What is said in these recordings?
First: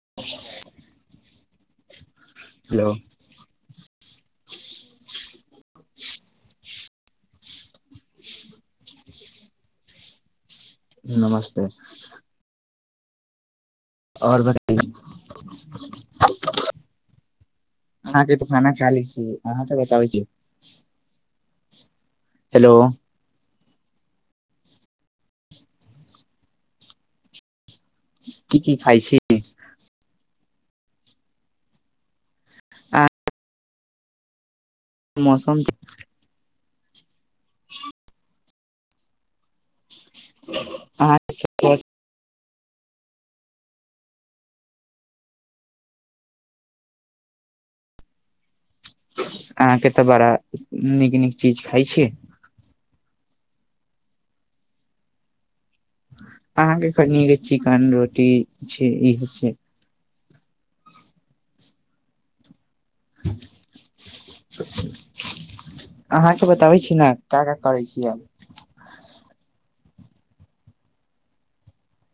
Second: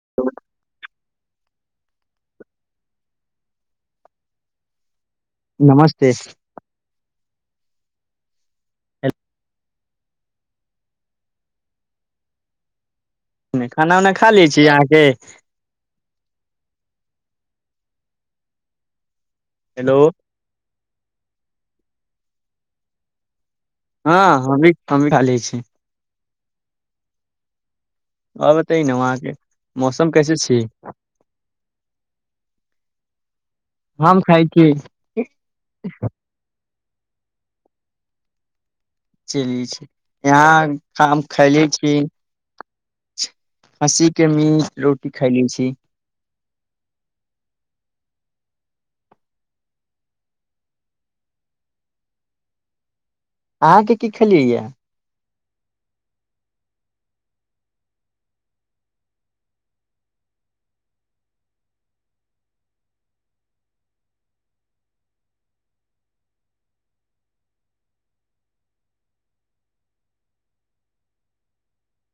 [inaudible] hello नमस्ते hello नमस्ते खाना उना खा आओर लैछी बताइ अहाँके अहाँके खाना खा लय छी हेलो बताबै छी हेलो हां हमी - हमी खा लय छी और की की बताइये न खाइ छी वहाँके मौसम कैसे छी अहाँ हम खाइ छी मौसम चलाई छै यहाँ काम खैले अहाँके छी खस्सी के मिट रोटी खेले छी अहाँके त बड़ा नीक नीक चीज खाइ छी अहाँके की खेलिये है अहाँके कानी चिकन रोटी छै ई छै अहाँके बताबै छी न का का करै छी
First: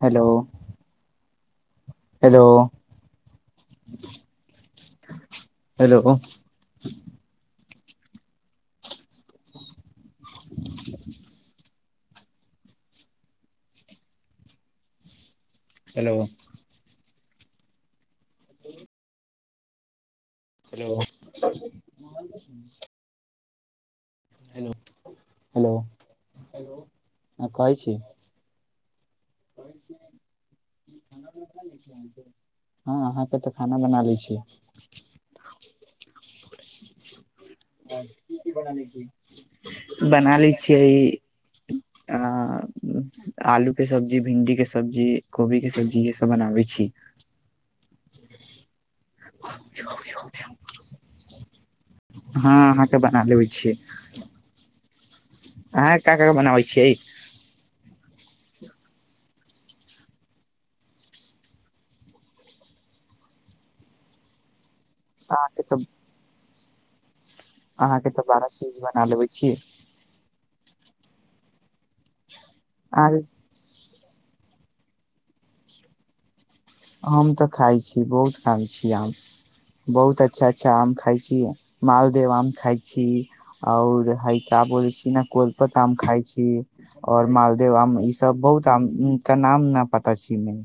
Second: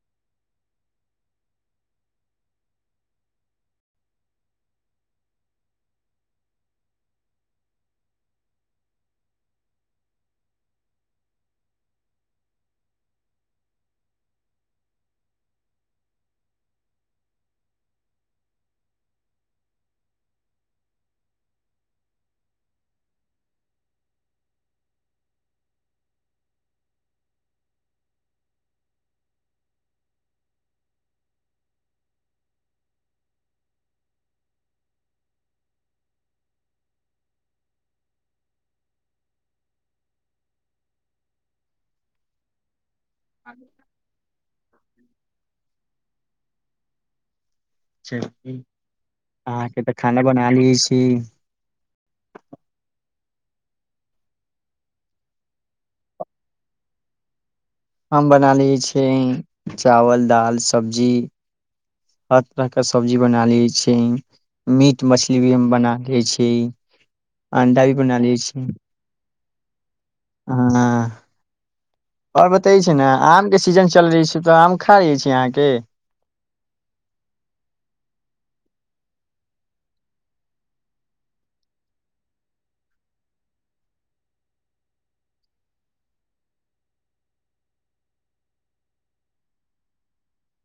hello hello hello hello [inaudible] hello कह छी हां अहाके त खाना बना लै छि बना लै छिय आहां आलू के सब्जी भिन्डी के सब्जी कोबी के सब्जी इहे सब बनाबै छी अहाँके त खाना बना लै छी हां अहाके बना देबाई छियै अहाँ का का बनाबै छियै हम बना लै छियै चावल दालि सब्जी हर तरहके सब्जी बना लै छियै मीट मछली भी अहाँके हम तऽ बना लै छियै अंडा भी अहाँके बना तऽ लिय बारह छी चीज बना लेबै छियै अंह् आओर बते छै ने अहाँके आम के सीजन चल रहे छै तऽ आम खा रह छी अहाँके आम तऽ खाइ छी बहुत खाइ छी आम बहुत अच्छा अच्छा आम खाइ छी मालदेव आम खाइछी आओर हैका बोलै छीै ने कोलपत आम खाइ छी आओर मालदेव आम इसभ बहुत आमके नाम ने पता छै नहि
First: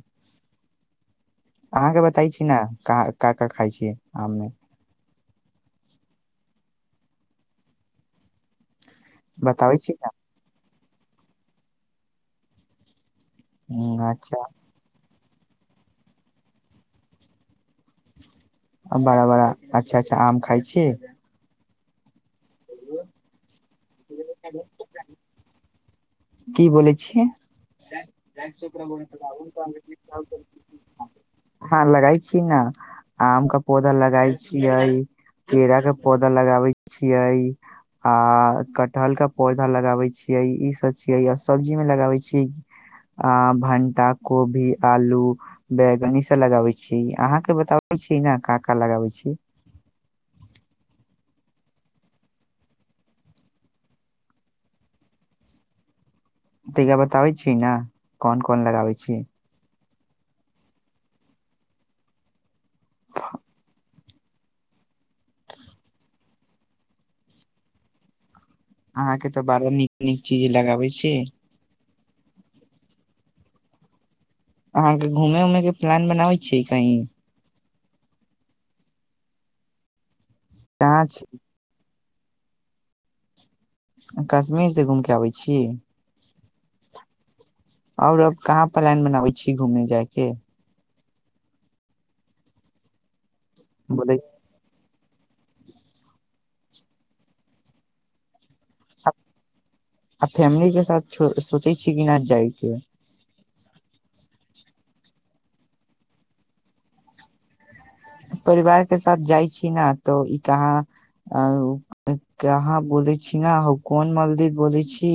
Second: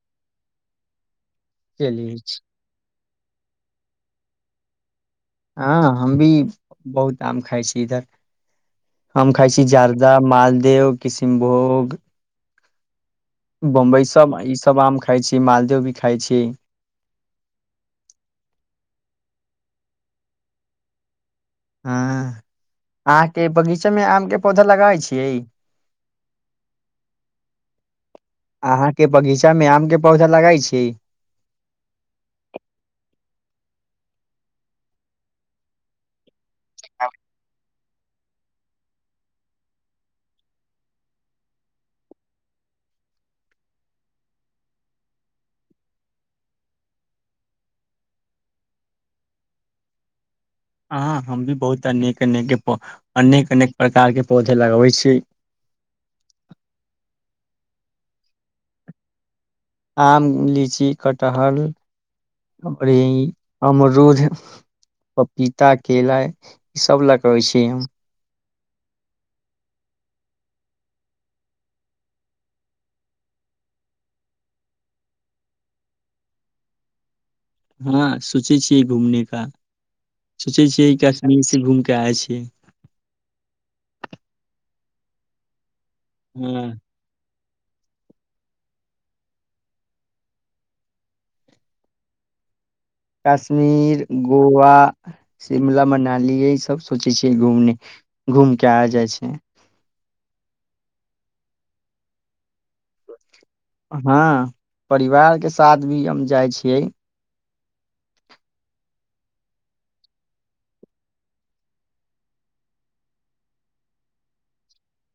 अहाँके चलिये छी बताईछी ने काँ का का खाइ छी आममे हँ हम भी बहुत आम खाइ छी इधर हम खाइ छी बताबै न जारदा मालदेव किस भोग बम्बई ह सब अच्छा ई सब आम खाइ छी मालद भी खाइ छी बड़ा बड़ा अच्छा अच्छा आम खाइ छि हूं अहाँके बगीचामे आम के पौधा लगाबै छियै की बोलै छिअई अहाँके बगीचा मे आम के पौधा लगाइ छी हँ लगाय छी ने आम के पौधा लगाबै छियै केला के पौधा लगाबै छियै आ कटहल के पौधा लगाबै छियै इ सब चज सब्जी मे लगाबे छी आ भंटा कोभी आलू बैंगन ई सब लगाबे छी अहाँ के बताबै छी ने क का लगाबै छी ह हम भी बहुत अनेक अनेक के पौ अनेक अनेक प्रकारके पौधे लगबै छी तरा बताबै छीियै ने कोन कोन लगाबै छीयै आम लीची कटहल अर हमर रोज पपीता केेला ई सब लगबै छि हम अहाँके तऽ बड़ा नीक नीक चीज लगाबै छी अहाँके घूमे उमेके प्लान बनाबै छियै कहीं हँ सोचै छियै घूमने का सोचै छियै ई कहाँ कश्मीर से घूम क आय छी [unintelligible] कश्मीर से घूम क आबै छी हँ आओर अब कहाँ प्लान बनाबै छी घूमय जायके काश्मीर बोले गोआ शिमला मनाली यह सब सोचै छियै घूमने घूम क आ जाइ छै आ फैमिली के साथ सोचै छिय कि नहि जायके हँ परिवारके साथ भी हम जाइ छियै परिवार के साथ जाइ छी न तऽ ई कहाँ कहाँ बोले छी ने कोन मन्दिर बोलै छी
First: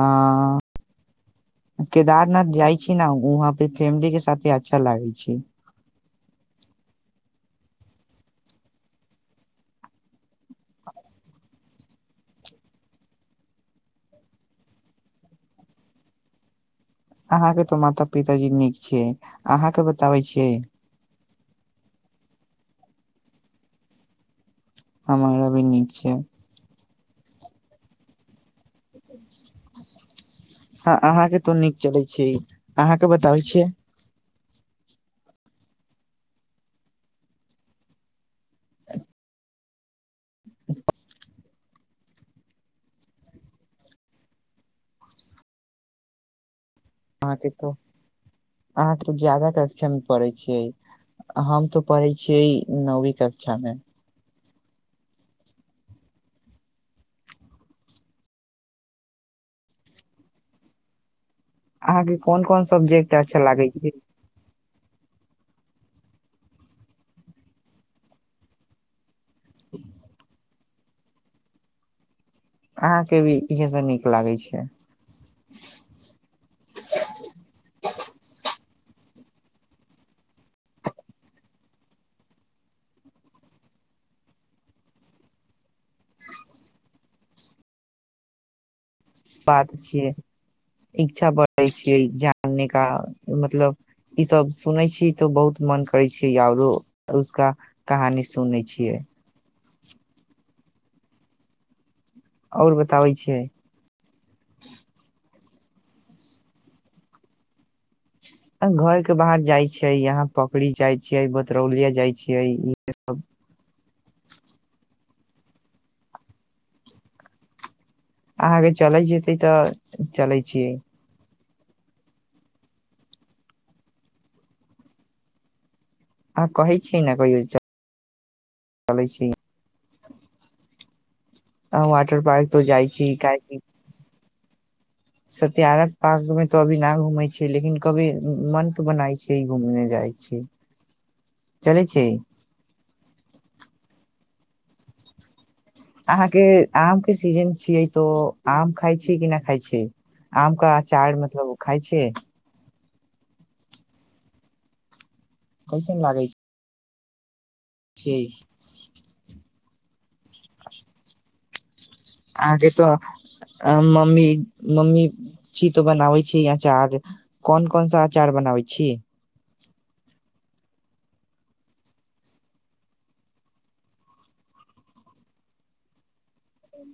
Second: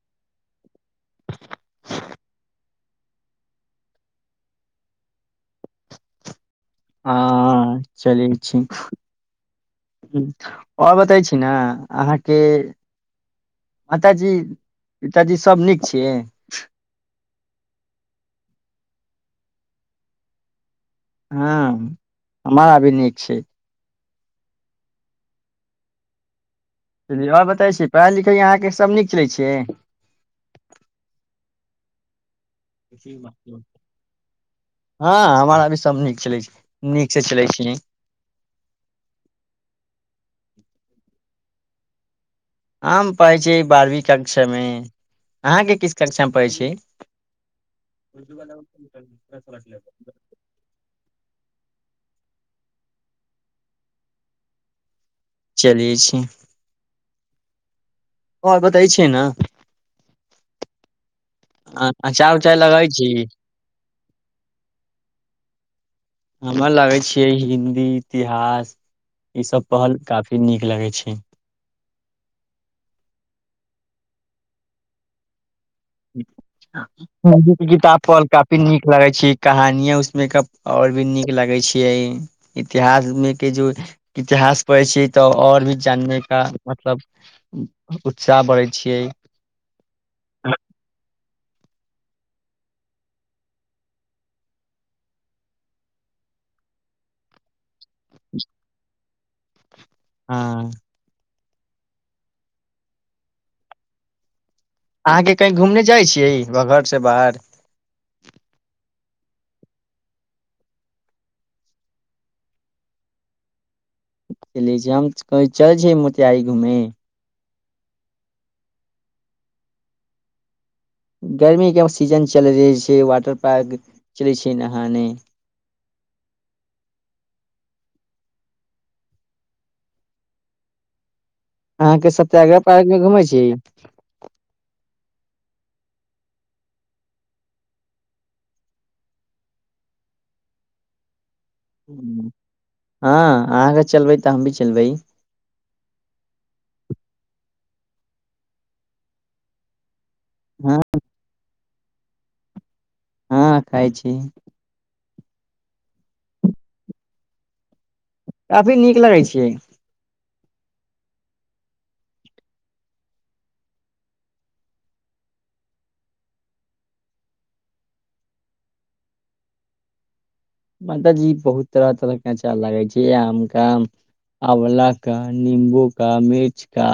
आ केदारनाथ जाइ छी न वहाँ पे फैमिली के साथे अच्छा लागै छै हँ चलै छी ह आओर बतै छी ने अहाँके माताजी पिताजी सभ नीक छियै अहाँके तऽ माता पिताजी नीक छैिय अहाँके बताबै छियै हँ हमराभी नीक छै हमरो भी निक छै आओ बबै छी पढ़ाइ लिखाइ अहाँके सभ नीक चलै छ छी अहाँके बताबै छियै हँ हमरा भी सभ नीक चलै छै नीकसँ चलै छी आम पै छै बारहवीं कक्षा मे अहाँके किस कक्षा मे पढ़ै छै अहाँके तो अहाँके ज्यादा कक्षामे पढय छियै हम तो पढ़य छियै नौवी कक्षा मे चलिय छी हँ बताै छिय ने अहाँके अचार कोन उचार कोन लगै छी सब्जेक्ट अच्छा लागै छी हमरा लागै छै हिन्दी इतिहास ईसभ पहल काफी नीक लगै छै अहाँके भी इहसभ नीक लागै छै किताब प काफी नीक लगे छै कहानिय उसमे आओर भी नीक लगे छैियै इतिहास मे के जो इतिहास पढ़े छियै तऽ आओर भी जानने का मतलब उत्साह बढ़े छियै बात छिय इच्छा बढ़ै छियै जानने का मतलब ईसभ सुनै छीयै तऽ बहुत मन करै छियै आओरो उसका कहानी सुनै छियै हँ आओर बताबै छियै अहाँके कही घूमने जाइ छियै घरसँ बाहर घर के बाहर जाइ छियै यहाँ पकड़ी जाइ छियै बतरौलिया जाइ छियै इह सब चल हम कही चल छै मोतिहारी घूमे अहाँके चलैत जेतै तऽ चलैत छियै गर्मीके सीजन चलैत रहै छै वाटर पार्क चलै छै नहाने आ कहै छियै ने कयौ चलय छी अ अहाँके वाटर पार्क सत्याग्रह तऽ जाइ मे छी घूमे क सत्यारथ पार्कमे तऽ अभी न घूमै छियै लेकिन कभी मन त बनाइ छै घूमने जाइ छी चलै छी हँ अहाँगर चलबै तऽ हम भी चलबै अहाँके आम के सीजन छियै तो आम खाइ छी कि नहि खाइ छी आमका हँ आचार मतलब उखा खइ छै हँ खाय छी कैसन लागै छै काफी नीक लगै छियै [inaudible] अहाँ के त मम्मी मम्मी छी तो बनाबै छी अचार कोन कोन सा अचार बनाबै छी माताजी बहुत तरह तरहके अचार लगै छै आम का आँवले का निम्बू का मिर्च का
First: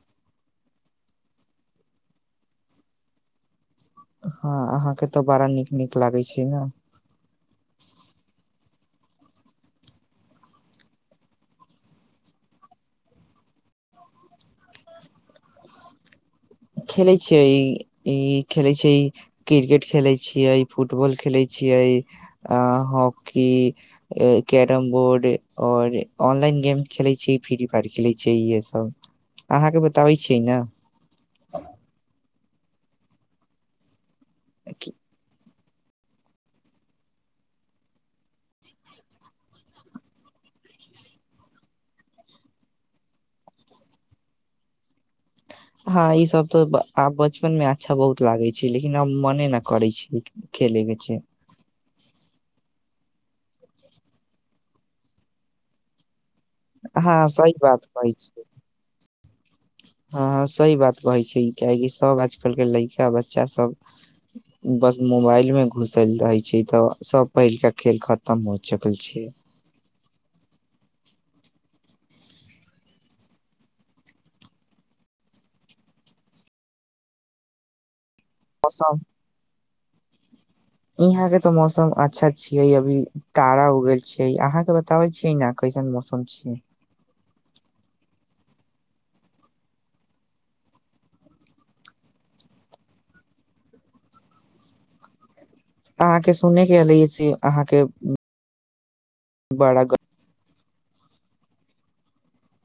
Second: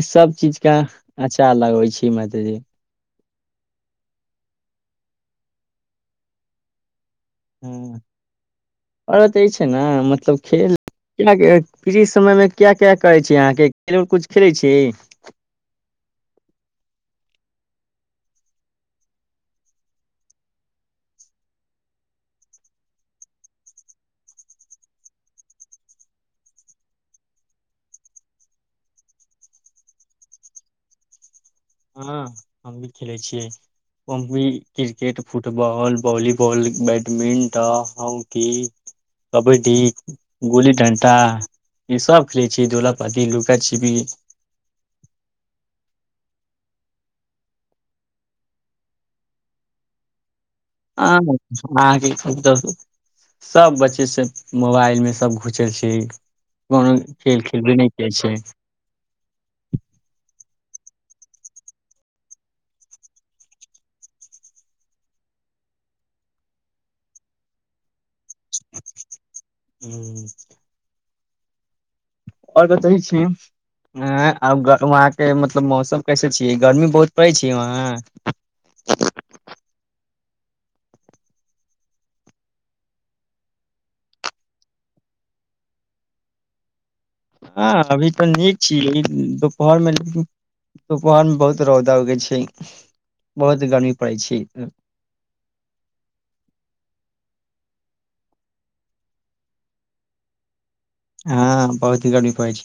ई सभ चीजके अचार लगै छै माताजी हँ अहाँके तऽ बड़ा नीक नीक लागैत छै ने हँ औरत ई छै ने मतलब खेल कृित समयमे क्या क्या करै छै अहाँके खेल कुछ खेलैत छीही खेलैत छियै ई खेलैत छै क्रिकेट खेलैत छियै फुटबॉल खेलैत छियै हॉकी कैरम बोर्ड आओर ऑनलाइन गेम खेलैत छीै फ्री फायर खेलैत छै इह सभ अहाँके बताबैत छियै ने [inaudible] हँ हम भी खेलै छियै हम भी cricket football volleyball badminton hockey kabaddi गुल्ली डंटा ईसभ खेलै छियै दोलाप्ती लुका छिपी हँ ई सब तऽ आब बचपन मे अच्छा बहुत लागे छै लेकिन आब मने ने करै छी आ अहांके सभ बच्चेसँ मोबाइलमे सभ घुसल छै कोनो हँ खेल सही खेलबे बात नहि छै हँ हँ सही बात कहै छै कियकि सब आजकल के लइका बच्चा सब बस मोबाइल में घुसल रहे छै तऽ सब पहिलका खेल खत्म त मोचकल छै आओर बतै छी अ वहांके मतलब मौसम कैसे छियै गर्मी बहुत पड़ै छै वहाँ पसम यहा के तऽ मौसम अच्छा छियै अभी तारा उग छैै अहाँके बताबै छियै ने कैसन मौसम छियै हँ अभी तऽ नीक छीयै दुपहरमे लेकिन दुपहरमे बहुत रौदा उगै छै बहुत गर्मी पड़ै छै अहाँके सुनयके एलै से अहाँके बड़ा ग हँ बहुत गर्मी परै छै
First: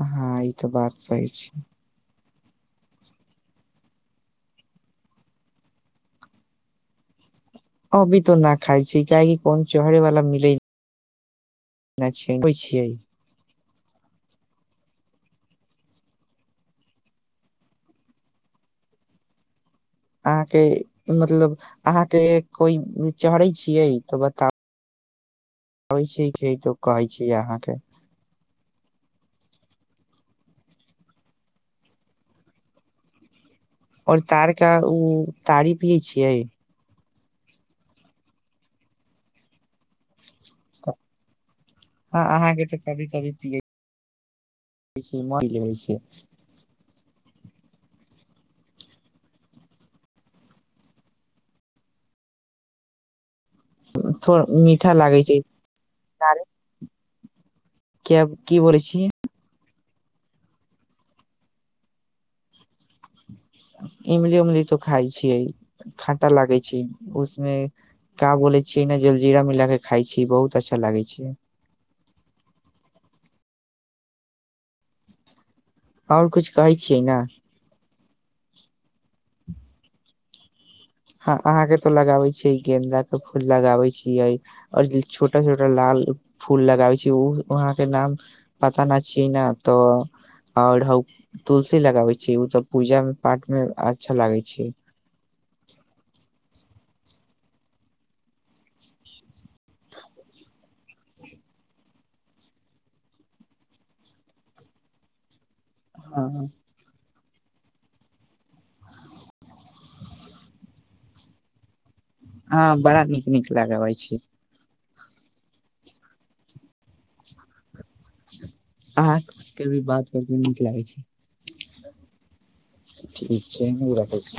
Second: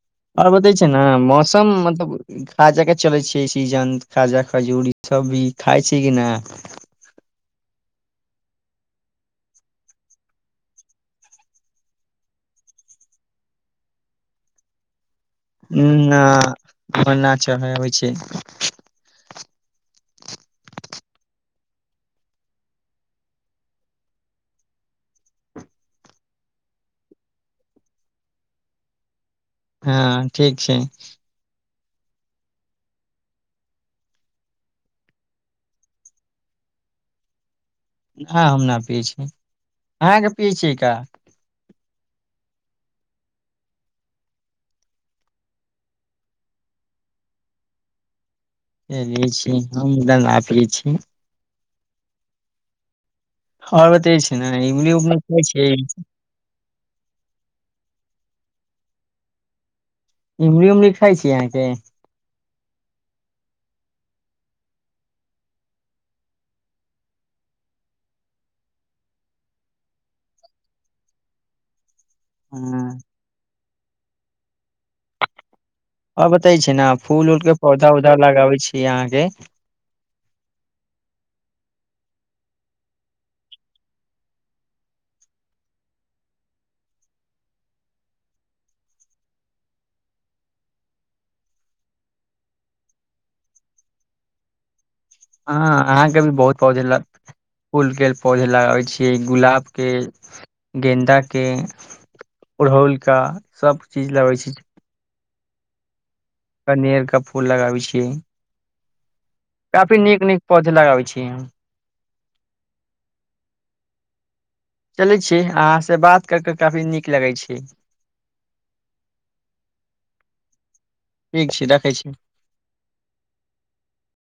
हँ आओर ई तऽ बतै छै बात ने सही छै मौसम मतलब काज क चलै छियै सीजन खाजा खजूर ई सब भी खाइ छै कि न अभी तो ना खाइ छै काहेकि कोन चढ़े वाला मिलै होइ छियै उ न उपर चढ़ै होइ छै अहाँके मतलब अहाँके कोइ चहरइ छियै तऽ बताउ अबै छै कि तो कहै छीय अहाँके हँ ठीक छै आओर तारके उ तारी पियै छियै ह हम न पियै छी अहाँके पियै छियै का हँ अहाँके तऽ कभी कभी पियै छै हम त ना पिय छी आओर बातऽ ई छै थोड़ ने मीठा ईगी उ लागै कहइ छै क्य की बोलय छी इमरी उऊमरी खााय छिय अहाँके इमली उमली तो खाइ छियै खाटा लागै छै उसमे का बोलै छियै ने जलजीरा मिला कऽ खाइ छी बहुत अच्छा लागै छै हँ ह आओर कुछ बताय छै कहै ने छियै फूल उऊल के पौधा उौधा लगाबै छी अहाँके हँ अहाँके तऽ लगाबै छियै गेन्दाके फूल लगाबै छियै आओर छोटा छोटा लाल फूल लगाबै छियै ओ वहाँके नाम पता नहि छ ने तऽ आओर तुलसी लगाबै छियै ओ तऽ पूजा पाठमे अच्छा लागै छै हँ अहाँके भी बहुत पौधा फूलके पौधा लगाबय छिय गुलाबके गेन्दाके अड़हुलके सभ चीज लगैत छी छै पनेरके फूल लगाबै छियै काफी नीक नीक पौधे लगाबै छियै हम हँ बड़ा नीक नीक लागबै छी चले छी अहाँ से बात कर के काफी नीक लगे छै अह के भी बात करते नीक लागै छै ठीक [inaudible] ठीक छै राखै छी